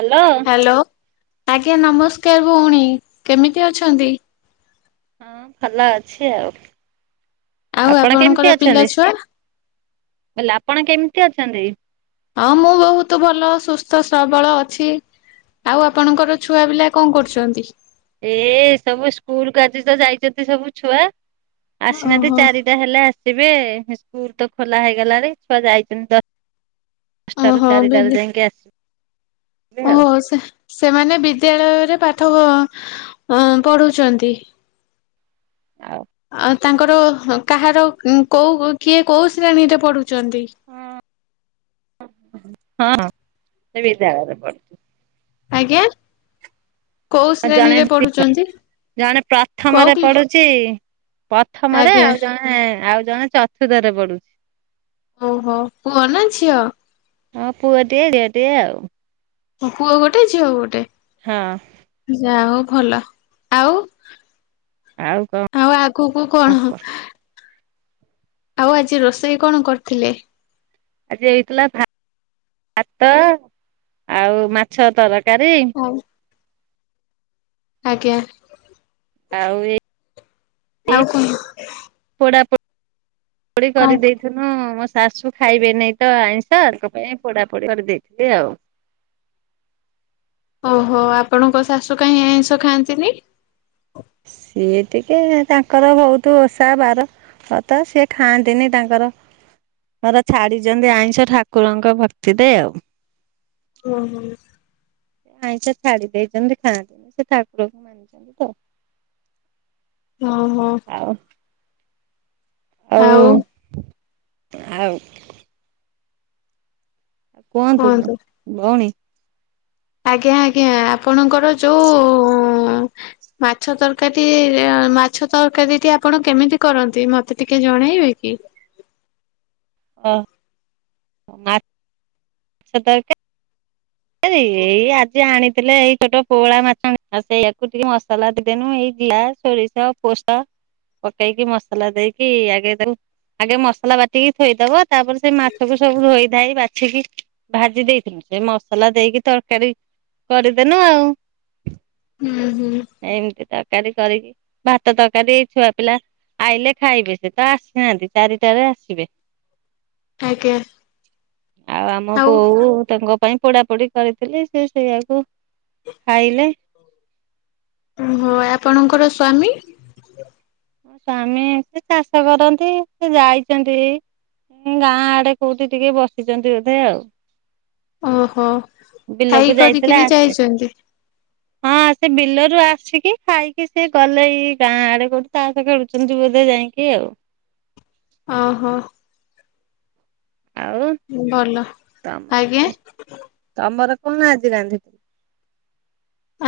Hello. Hello ଆଜ୍ଞା ନମସ୍କାର ଭୋଉଣୀ କେମିତି ଅଛନ୍ତି? ହଁ ଭଲ ଅଛି ଆଉ। ଆଉ ଆପଣ ଆପଣଙ୍କର କେମିତି ପିଲା ଅଛନ୍ତି ଛୁଆ ମୁଁ କହିଲି ଆପଣ କେମିତି ଅଛନ୍ତି? ହଁ ମୁଁ ବହୁତ ଭଲ ସୁସ୍ଥ ସ୍ରବଳ ଅଛି। ଆଉ ଆପଣଙ୍କର ଛୁଆ ପିଲା କଣ କରୁଚନ୍ତି? ଏ ସବୁ ସ୍କୁଲ କୁ ଆଜି ତ ଯାଇଚନ୍ତି ସବୁ ଛୁଆ। ଆସିନାହାନ୍ତି ଓହୋ ଚାରିଟା ହେଲେ ଆସିବେ। ସ୍କୁଲ ତ ଖୋଲା ହେଇଗଲାଣି ଛୁଆ ଯାଇଛନ୍ତି ଦଶ ଦଶଟାରୁ ଓହୋ ବିଦ ଚାରିଟାରେ ଯାଇଁକି ଆସି ଓହୋ ସେ ସେମାନେ ବି ବିଦ୍ୟାଳୟରେ ପାଠ ବ ଅଁ ପଢୁଚନ୍ତି। ଅଉ ଆ ତାଙ୍କର ହଁ କାହାର ଉଁ କୋଉ କିଏ କୋଉ ଶ୍ରେଣୀରେ ପଢୁ ହଁ ହଁ ସେ ବିଦ୍ୟାଳୟ ରେ ପଢୁ ଆଜ୍ଞା? କୋଉ ଆଉ ଜଣେ ଶ୍ରେଣୀରେ ଦି ପଢୁଚନ୍ତି? ଜଣେ ପ୍ରଥମରେ ପଡୁଚି ପ୍ରଥମରେ ଆଜ୍ଞା ଆଉ ଜଣେ ଆଉ ଜଣେ ଚତୁର୍ଥ ରେ ପଡୁଚି। ଓହୋ ପୁଅନା ଝିଅ? ହଁ ପୁଅ ଟେ ଦେହ ଟିଏ ଆଉ। ଓହୋ ପୁଅ ଗୋଟେ ଝିଅ ଗୋଟେ ହଁ ଯା ହଉ। ଭଲ ଆଉ ଆଉ ଆଗକୁ କଣ କୁହ ଆଉ ଆଜି ରୋଷେଇ କଣ କରିଥିଲେ? ଆଜି ହେଇଥିଲା ଭା ଭାତ ଆଉ ମାଛ ତର କାରି। ଆଉ ଆଜ୍ଞା। ଆଉ ଏଇ ଆଉ କହ? ପକରି ଦେଇଥିନୁ ମସ୍ ଶାଶୁ ଖାଇବେ ନେଇ ତ ଆଇଁଷ ତାଙ୍କ ପାଇଁ ପୋଡାପୋଡି କରିଦେଇଥିଲି ଆଉ। ଓହୋ ଆପଣଙ୍କ ଶାଶୁ କାହିଁ ଆଇଁଷ ଖାଆନ୍ତିନି? ସିଏ ଟିକେ ତାଙ୍କର ବୋହୁତ ଓଷା ବାର। ବ୍ରତ ସିଏ ଖାଆନ୍ତିନି ତାଙ୍କର। ଙ୍କର ଛାଡିଚନ୍ତି ଆଇଁଷ ଠାକୁରଙ୍କ ଭକ୍ତିରେ ଆଉ। ଓହୋ। ଆଇଁଷା ଛାଡି ଦେଇଚନ୍ତି ଖାଆନ୍ତିନି ସେ ଠାକୁରକୁ ମାନିଚନ୍ତି ତ। ଓହୋ। ଆଉ ଆଉ ଆଉ କୁହନ୍ତୁ ନା ଭୋଉଣୀ? ଆଜ୍ଞା ଆଜ୍ଞା ଆପଣଙ୍କର ଯୋଉ ମାଛ ତରକାରୀଟି ମାଛ ତରକାରୀଟି ଆପଣ କେମିତି କରନ୍ତି ମତେ ଟିକେ ଜଣେଇବେ କି? ଇ ଓ ମା ଛ ତରକା ଏ-ଏ-ଏଇ ଆଜି ଆଣି ଥିଲେ ଏଇ ଛୋଟ ପୋହଳା ମାଛ [unintelligible] ସେଆକୁ ଟିକେ ମସଲା ଦଦେନୁ ଏଇ ଜିରା, ସୋରିଷ ପୋଷ ପକେଇକି ମସଲା ଦେଇକି ଆଗେଇ ଦଉ ଆଗେ ମସଲା ବାଟିକି ଥୋଇଦବ ତାପରେ ସେ ମାଛକୁ ସବୁ ଧୋଇ ଧାଇ ବାଛିକି ଭାଜି ଦେଇଥିବୁ ସେ ମ ମସଲା ଦେଇକି ତରକାରୀ କରିଦେନୁ ଆଉ। ହୁଁ ହୁଁ ଏମିତି ତରକାରୀ କରିକି ଭାତ ତରକାରୀ ଏଇ ଛୁଆ ପିଲା ଆଇଲେ ଖାଇବେ ସେ ତ ଆସିନାହାନ୍ତି ଚାରିଟାରେ ଆସିବେ। ଆଜ୍ଞା ଆଉ ଆମ ବୋଉ ତାଙ୍କ ପାଇଁ ପୋଡା ପୋଡି କରିଥିଲି ସେ ସେଇଆକୁ ଖାଇଲେ। ହୋ ଆପଣଙ୍କର ସ୍ଵାମୀ ମୋ ସ୍ଵାମୀ ସେ ଚାଷ କରନ୍ତି ସେ ଯାଇଛନ୍ତି ଉଁ ଗାଁ ଆଡେ କୋଉଠି ଟିକେ ବସିଛନ୍ତି ବୋଧେ ଆଉ। ଓହୋ ବିଲକୁ ଖାଇ ଯାଇଥିଲେ କରିକିରି ଆସି ଯାଇଛନ୍ତି। ହଁ ସେ ବିଲରୁ ଆସିକି ଖାଇକି ସେ ଗଲେ ଏଇ ଗାଁ ଆଡେ କୋଉଠି। ତାସ୍ ଖେୁଳୁଛନ୍ତି ବୋଧେ ଯାଇକି ଆଉ। ଓ ହୋ। ଆଉ ତମର ଆଜ୍ଞା କ ତମର କଣ ଆଜି ରାନ୍ଧି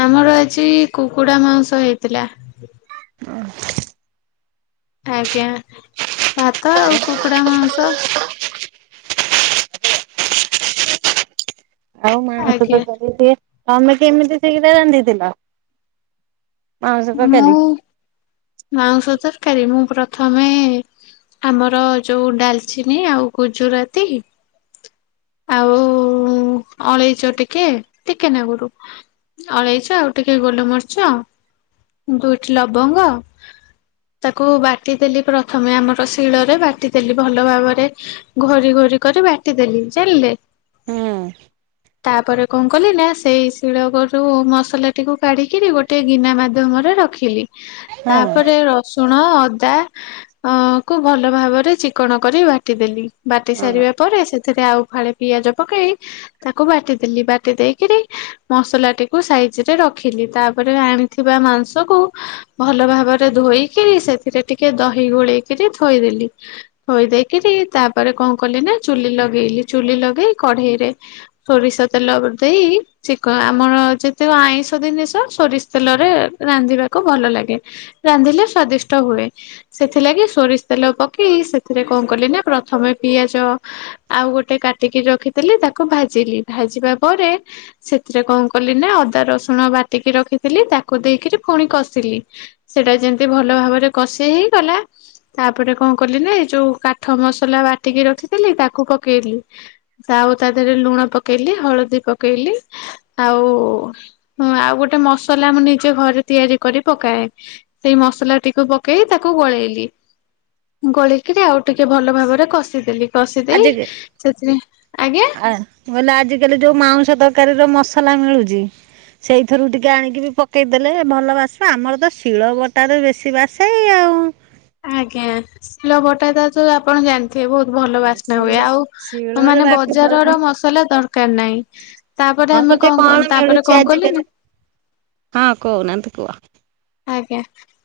ଆମର ଆଜି-ଇ-ଇ-ଇ କୁକୁଡା ମାଉସ ହେଇଥିଲା। [unintelligible] ଆଜ୍ଞା ଭାତ ଆଉ କୁକୁଡା ମାଉସ। ଆଉ ମାଂସ ଆଜ୍ଞା ତରକାରୀ ଟିଏ, ତମେ କେମିତି ସେଇଟା ରାନ୍ଧିଥିଲ? ମାଉସ କ ମୁଁ କଲି। ମାଉଁସ ତରକାରୀ ମୁଁ ପ୍ରଥମେ-ଏ-ଏ-ଏ ଆମର ଯୋଉ ଡାଲଚିନି ଆଉ ଗୁଜୁରାତି ଆଉ-ଉ-ଉ-ଉ-ଉ ଅଳେଇଚ ଟି ଟିକେ ଟିକେ ନାଗରୁ, ଅଳେଇଚ ଆଉ ଟିକେ ଗୋଲମରିଚ ଦୁଇଠି ଲବଙ୍ଗ। ତାକୁ ବାଟି ଦେଲି ପ୍ରଥମେ ଆମର ଶିଳରେ ବାଟି ଦେଲି ଭଲ ଭାବରେ ଘୋରି ଘୋରି କରି ବାଟିଦେଲି ଜାଣିଲେ ହୁଁ ତାପରେ କଣ କଲି ନା ସେଇ ଶିଳ ଗରୁ ମସଲାଟିକୁ କାଢ଼ିକିରି ଗୋଟିଏ ଗିନା ମାଧ୍ୟମରେ ରଖିଲି। ହଁ ତାପରେ ରସୁଣ ଣ ଅଦା ଆକୁ ଭଲ ଭାବରେ ଚିକଣ କରି ବାଟିଦେଲି। ବାଟି ହଁ ସାରିବା ପରେ ସେଥିରେ ଆଉ ଫାଳେ ପିଆଜ ପକେଇ ତାକୁ ବାଟି ଦେଲି ବାଟି ଦେଇକିରି ମସଲାଟି କୁ ସାଇଜିରେ ର ଖିଲି ତା ପରେ ଆଣିଥିବା ମାଉଁସ କୁ ଭଲଭାବରେ ଧୋଇକି, ସେଥିରେ ଟିକେ ଦ ଦହି ଗୋଳେଇକରି ଥୋଇଦେଲି ଥୋଇ ଦେଇକରି ତାପରେ କଣ କଲି ନା ଚୁଲି ଲଗେଇଲି। ଚୁଲି ଲଗେଇ କଢେଇରେ ସୋରିଷ ତେଲ ଅ ଦେଇ ଚିକ ଆମର ଯେତେ ଆଇଁଷ ଷ ଜିନିଷ ସୋରିଷ ତେଲରେ ରାନ୍ଧିବାକୁ ଭଲ ଲାଗେ। ରାନ୍ଧିଲେ ସ୍ଵାଦିଷ୍ଟ ହୁଏ। ସେଥିଲାଗି ସୋରିଷ ତେଲ ପକେଇ ସେଥିରେ କଣ କଲି ନା ପ୍ରଥମେ ପିଆଜ ଆଉ ଗୋ ଗଟେ କାଟିକି ରଖିଥିଲି ତାକୁ ଭାଜିଲି ଭାଜିବା ପରେ ସେଥିରେ କଣ କଲି ନା ଅଦା ରସୁ ଣ ବାଟିକି ରଖିଥିଲି ତାକୁ ଦେଇକିରି ପୁଣି କଷିଲି। ସେଟା ଯେମିତି ଭଲ ଭାବରେ କଷି ହେଇ ଗଲା ତାପରେ କଣ କଲି ନା ଏ ଯୋଉ କାଠ ମସଲା ବାଟିକି ରଖିଥିଲି ତାକୁ ପକେଇଲି। ହଁ ଆଉ ତା ଦେହରେ ଲୁଣ ପକେଇଲି, ହଳଦୀ ପକେଇଲି, ଆଉ-ଉ-ଉ-ଉ-ଉ ଆଉ ଗୋଟେ ମସଲା ମୁଁ ନିଜ ଘରେ ତିଆରି କରି ପକାଏ। ସେଇ ମସଲା ଟିକୁ ପକେଇ ତାକୁ ଗୋଳେଇଲି। ଗୋଳିକିରି ଆଉ ଟିକେ ଭଲ ଭାବରେ କଷିଦେଲି କଷି ଦେଇ ଆଜି ସେଥିରେ ଆଜ୍ଞା ଆ ବୋଲେ ଆଜି କାଲି ଯୋଉ ମାଉଁସ ତରକାରୀ ର ମସଲା ମିଳୁଛି ସେଇଥିରୁ ଟିକେ ଆଣିକି ବି ପକେଇ ଦେଲେ ଭଲ ବାସିବ। ଆମର ତ ଶିଳ ବଟାରେ ବେଶୀ ବାସେ-ଏ ଆଉ। ଆଜ୍ଞା ଶିଳ ବଟା ତା ତ ଆପଣ ଜାଣି ସେ ବୋହୁତ ଭଲ ହଁ ବାସ୍ନା ଶିଳ ହୁଏ। ଆଉ ଶିଳରେ ମାନେ ବାଟି ଦଉନ ବଜାରର ମସଲା ଦରକାର ନାହିଁ। ତାପରେ ହଁ ଆମେ ଗୋଟେ କଣ କଣ ତାପରେ ମିଳୁଛି କଣ କଲି ଆଜିକାଲି ନା। ହଁ କହୁନାହାନ୍ତି କୁହ ଆଜ୍ଞା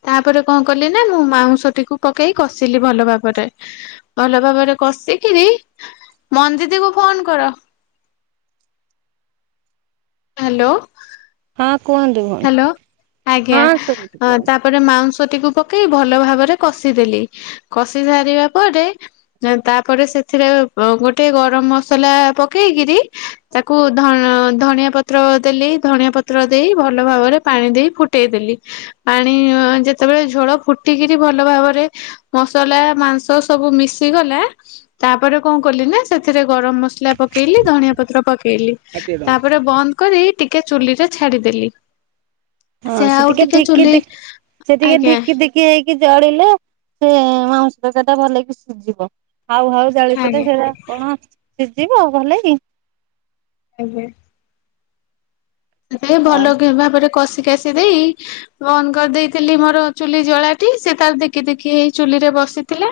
ତାପରେ କଣ କଲି ନା ମୁଁ ମାଉଁସଟିକୁ ପକେଇ କଷିଲି ଭଲ ଭାବରେ। ଭଲ ଭାବରେ କଷିକିରି ମଞ୍ଜିତିକୁୁ ଫୋନ କର। [inaudible] ହ୍ୟାଲୋ। ହଁ କୁହନ୍ତୁ ଭଉଣୀ ହ୍ୟାଲୋ ଆଜ୍ଞା ହଁ ଶୁଭୁଛି କୁହନ୍ତୁ। ତାପରେ ମାଉ- ତିକି ପକେଇ ଭଲ ଭାବରେ କଷିଦେଲି କଷି ସାର ପରେ ତା- ସେଥିରେ ଗୋଟ ଗରମ ମସଲା ପକେଇକିରି ତାକୁ ଧଣ ଧଣିଆ ପତ୍ର- ଦେଲି ଧନିଆ ପତ୍ର ଦେଇ- ଭଲ ଭାବରେ ପାଣି ଦେଇ ଫୁଟେଇ ଦେଲି। ପାଣି ଯେତେବେଳେ ଝୋଳ ଫୁଟିକିରି ଭଲ ଭାବରେ- ମସଲା ମାଂସ ସବୁ ମିଶି ଗଲା ତାପରେ କଣ କଲି ନା ସେଥିରେ ଗରମ ମସଲା- ପକେଇଲି ଧନିଆ ପତ୍ର ପକେଇଲି। ତାପରେ ବନ୍ଦ କରି ଟିକେ ଚୁଲିରେ ଛାଡିଦେଲି। ହଁ ସେ ଟିକେ ଠିକ କି- ସେ ଟିକେ ଆଜ୍ଞା ଧିକି ଧିକି ହେଇକି ଜଳିଲେ ସେ ମାଉଁ - ଟା ଭଲକି ସିଝିବ ହାଉ ହାଉ ଜାଳିଥିଲେ ଆଜ୍ଞା ସେଟା କଣ- ଶିଝିବ ଭଲ କି। ଆଜ୍ଞା। ଆଉ ଭଲ କି ଭାବରେ କଷି। ପେଶୀ ଦେଇ ବନ୍ଦ କରିଦେଇଥିଲି ମୋର ଚୁଲି ଜଳା ସେ ତାର ଦେଖି ଦେଖି ହେଇ ଚୁଲିରେ- ବସିଥିଲା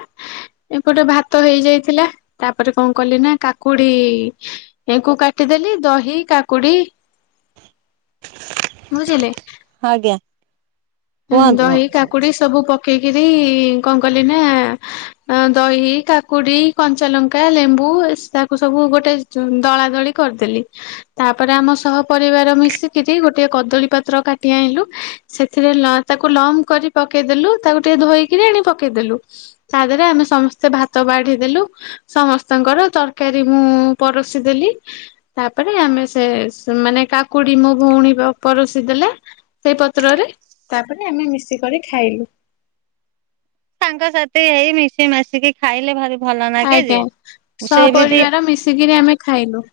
ଏପଟେ ଭାତ ହେଇଯାଇଥିଲା। ତାପରେ କଣ କଲି ନା କାକୁଡି- ଏହାକୁ କାଟିଦେଲି ଦହି କାକୁଡି- ବୁଝିଲେ। ଆଜ୍ଞା କୁହନ୍ତୁ। ଦହି କାକୁଡି ସବୁ ପକ- ପକେଇକିରି କଣ କଲି ନା ଦହି କାକୁଡି କଞ୍ଚାଲଙ୍କା ଲେମ୍ବୁ- ତାକୁ ସବୁ ଗୋଟେ ଦଳା ଦଳି କରିଦେଲି ତାପରେ ଆମ ସହ ପରିବାର ମିଶି - ଯାଇ ଗୋଟେ କଦଳୀ ପାତ୍ର କାଟି ଆଣିଲୁ ସେଥି- ରେ ତାକୁ ଲମ କରି ପକେଇଦେଲୁ ତାକୁ ଟିକେ ଧୋଇକରି ଆଣି ପକେଇଦେଲୁ ତା ଦାରରେ ଆମେ ସମସ୍ତେ। ସେ ଭାତ ବାଢି ଦେଲୁ। ସମସ୍ତଙ୍କର ତରକାରୀ ମୁଁ ପରସି ଦେଲି ତା- ତା ପରେ ଆମେ ସେ ମାନେ କାକୁଡି ମୋ ଭଉଣୀର ପରୋଷୀ ଦେଲେ ସେଇ ପତ୍ରରେ। ତାପରେ ଆମେ ମିଶିକରି ଖାଇଲୁ। ସାଙ୍ଗସାଥି ହେଇ ମିଶି ମାସିକି ଖାଇଲେ ଭାରି - ଆଜ୍ଞା ସହପରିବାର ମିଶିକିରି ଆମେ ଖାଇଲୁ।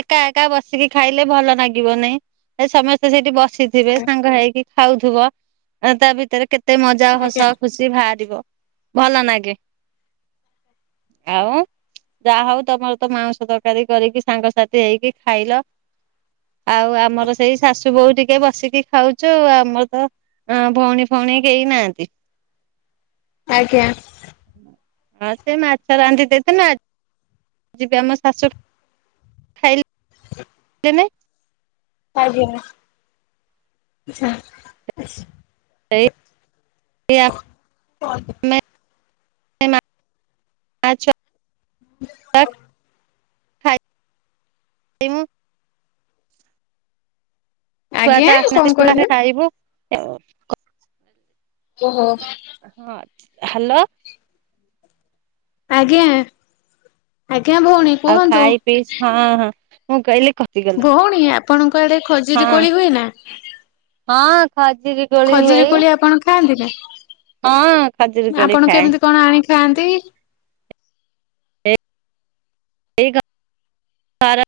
ଏକା ଏକା ବସିକି ଖାଇଲେ ଭଲ ଲାଗିବ ନାଇଁ ଏ ସମସ୍ତେ ସେଇଠି ବସିଥିବେ ସାଙ୍ଗ ହେଇକି। ଖାଉଥିବ ତା ଭିତରେ କେତେ ମଜା ହସ ଆଜ୍ଞା ଖୁସି ବାହାରିବ। ଭଲ ଲାଗେ। ଆଉ ଯାହା ହଉ ତମର ତ ମାଂସ ତରକାରୀ କରିକି- ସାଙ୍ଗସାଥି ହେଇକି ଖାଇଲ। ଆଉ ଆମର ସେଇ ଶାଶୁ ବୋହୁ ଟିକେ ବସିକି ଖାଉଛୁ ଆମର ତ- ହଁ ଭଉଣୀ ଫଉଣୀ କେହି ନାହାନ୍ତି। ଆଜ୍ଞା। ହଁ ସେ ମାଛ ରାନ୍ଧି ଦେଇଥିଲେ ଆ ଯିବି ଆମ ଶାଶୁ ଖାଇଲି କେନେ? ଆଜ୍ଞା [unintelligible] ସେଇ ସିଆ ଆମେ। [unintelligible] [unintelligible] ଛୁଆ ଆଜ୍ଞା ତ କଣ ଆସିନାହନ୍ତି କହିଲେ? [unintelligible] ଓହୋ ହ। ହ୍ୟାଲୋ। ଆଜ୍ଞା ଆଜ୍ଞା ଭଉଣୀ ଆଉ କୁହନ୍ତୁ। ଖାଇ ପିଇ ହଁ ହଁ ମୁଁ କହିଲି କଟିଗଲା। ଭଉଣୀ ଆପଣଙ୍କ ଆଡେ ଖଜୁର ହଁ କୋଳି ହୁଏ ନା? ହଁ। ଖଜୁରୀ କୋଳି ହୁଏ ଖଜୁରୀ କୋଳି ଆପଣ ଖାଆନ୍ତି ନି? ହଁ ଖଜୁରୀ କୋଳି ଆପଣ ଖାଏ କେମିତି କଣ ଆଣିଥାନ୍ତି? ପାରା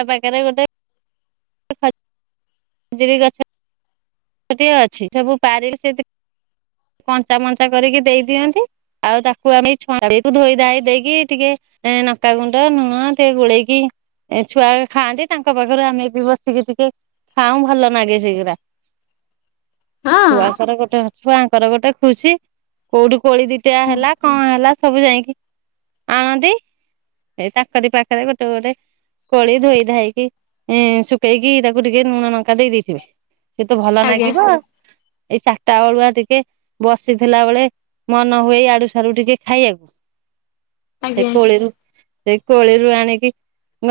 ତା ପାଖରେ ଗୋଟେ [unintelligible] ଖଜୁରୁର ଗଛ। ଗଛ ଟିଏ ଅଛି ସବୁ ପାରି ଲେ - କଞ୍ଚା ମଞ୍ଚା କରିକି ଦେଇ ଦିଅନ୍ତି। ଆଉ ତାକୁ ଆମେ ଛାନିକି ଧୋଇ ଧୋଇ ଦେଇକି ଟିକେ ଏ ନକା ଗୁଣ୍ଡ ନୁଣ ସେ ଗୋଳେଇକି ଏ ଛୁଆଗା ଖାଆନ୍ତି ତାଙ୍କ ପାଖରୁ ଆମେ ବି ବସିକି ଟିକେ ଖାଉ ଭଲ ଲାଗେ ସେଗୁଡ଼ା ହଁ ଛୁଆ ସାରା ଗୋଟେ ଛୁଆଙ୍କର ଗୋଟେ ଖୁସି କୋଉଠି କୋଳି ଦିଟା ହେଲା କଣ ହେଲା ସବୁ ଯାଇକି ଆଣନ୍ତି ଏଇ ତାଙ୍କରି ପାଖରେ ଗୋଟେ ଗୋଟେ କୋଳି ଧୋଇ ଧୋଇକି ଶୁଖେଇକି ତାକୁ ଟିକେ ଲୁଣ ଲଙ୍କା ଦେଇେଇଥିବେ ତୁ ଭଲ ଆଜ୍ଞା ଲାଗିବ ଆଉ। ଏଇ ଚାରିଟା ବଳୁଆ ଟିକେ ବସିଥିଲା ବେଳେ ମନ ହୁଏ ଆଡୁ ସିଆଡୁ ଟିକେ ଖାଇବାକୁ। [inaudible] ସେଇ ଆଜ୍ଞା। କୋଳିରୁ ସେଇ କୋଳିରୁ ଆଣିକି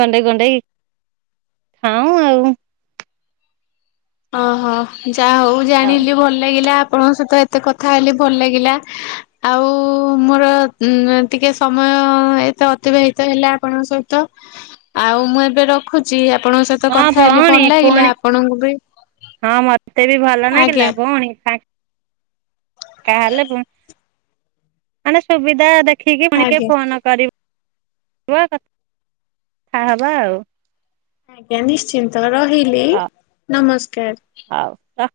ଗଣ୍ଡେଇ ଗୁଣ୍ଡେଇକି ଖାଉଁ ଆଉ। ଓହୋ ଯା ହଉ ଆଉ ଜାଣିଲି ଭଲ ଲାଗିଲା। ଆପଣଙ୍କ ସହିତ ଏତେ କଥା ହେଲି ଭଲ ଲାଗିଲା। ଆଉ ମୋର ଉ ଟିକେ ସମୟ ଏତେ ଅତିବାହିତ ହେଲା ଆପଣଙ୍କ ସହିତ ଆଉ ମୁଁ ଏବେ ରଖୁଛି ଆପଣଙ୍କ ସହିତ ହଁ କଥା ହେଲି ଭଉଣୀ ଭଲ ଲାଗିଲା ପୁଣି ଆପଣଙ୍କୁ ବି ହଁ ମତେ ବି ଭଲ ନାଗିଲା ଆଜ୍ଞା ଭଉଣୀ ତାହେଲେୁ ମାନେ ସୁବିଧା ଦେଖ ଦେଖିକି ପୁଣିକ ଆଜ୍ଞା ଫୋନ କର କଥା ହବା ଆଉ ଆଜ୍ଞା ନିଶ୍ଚିନ୍ତ ରହିଲି ହଉ ନମସ୍କାର। ହଉ ରଖ।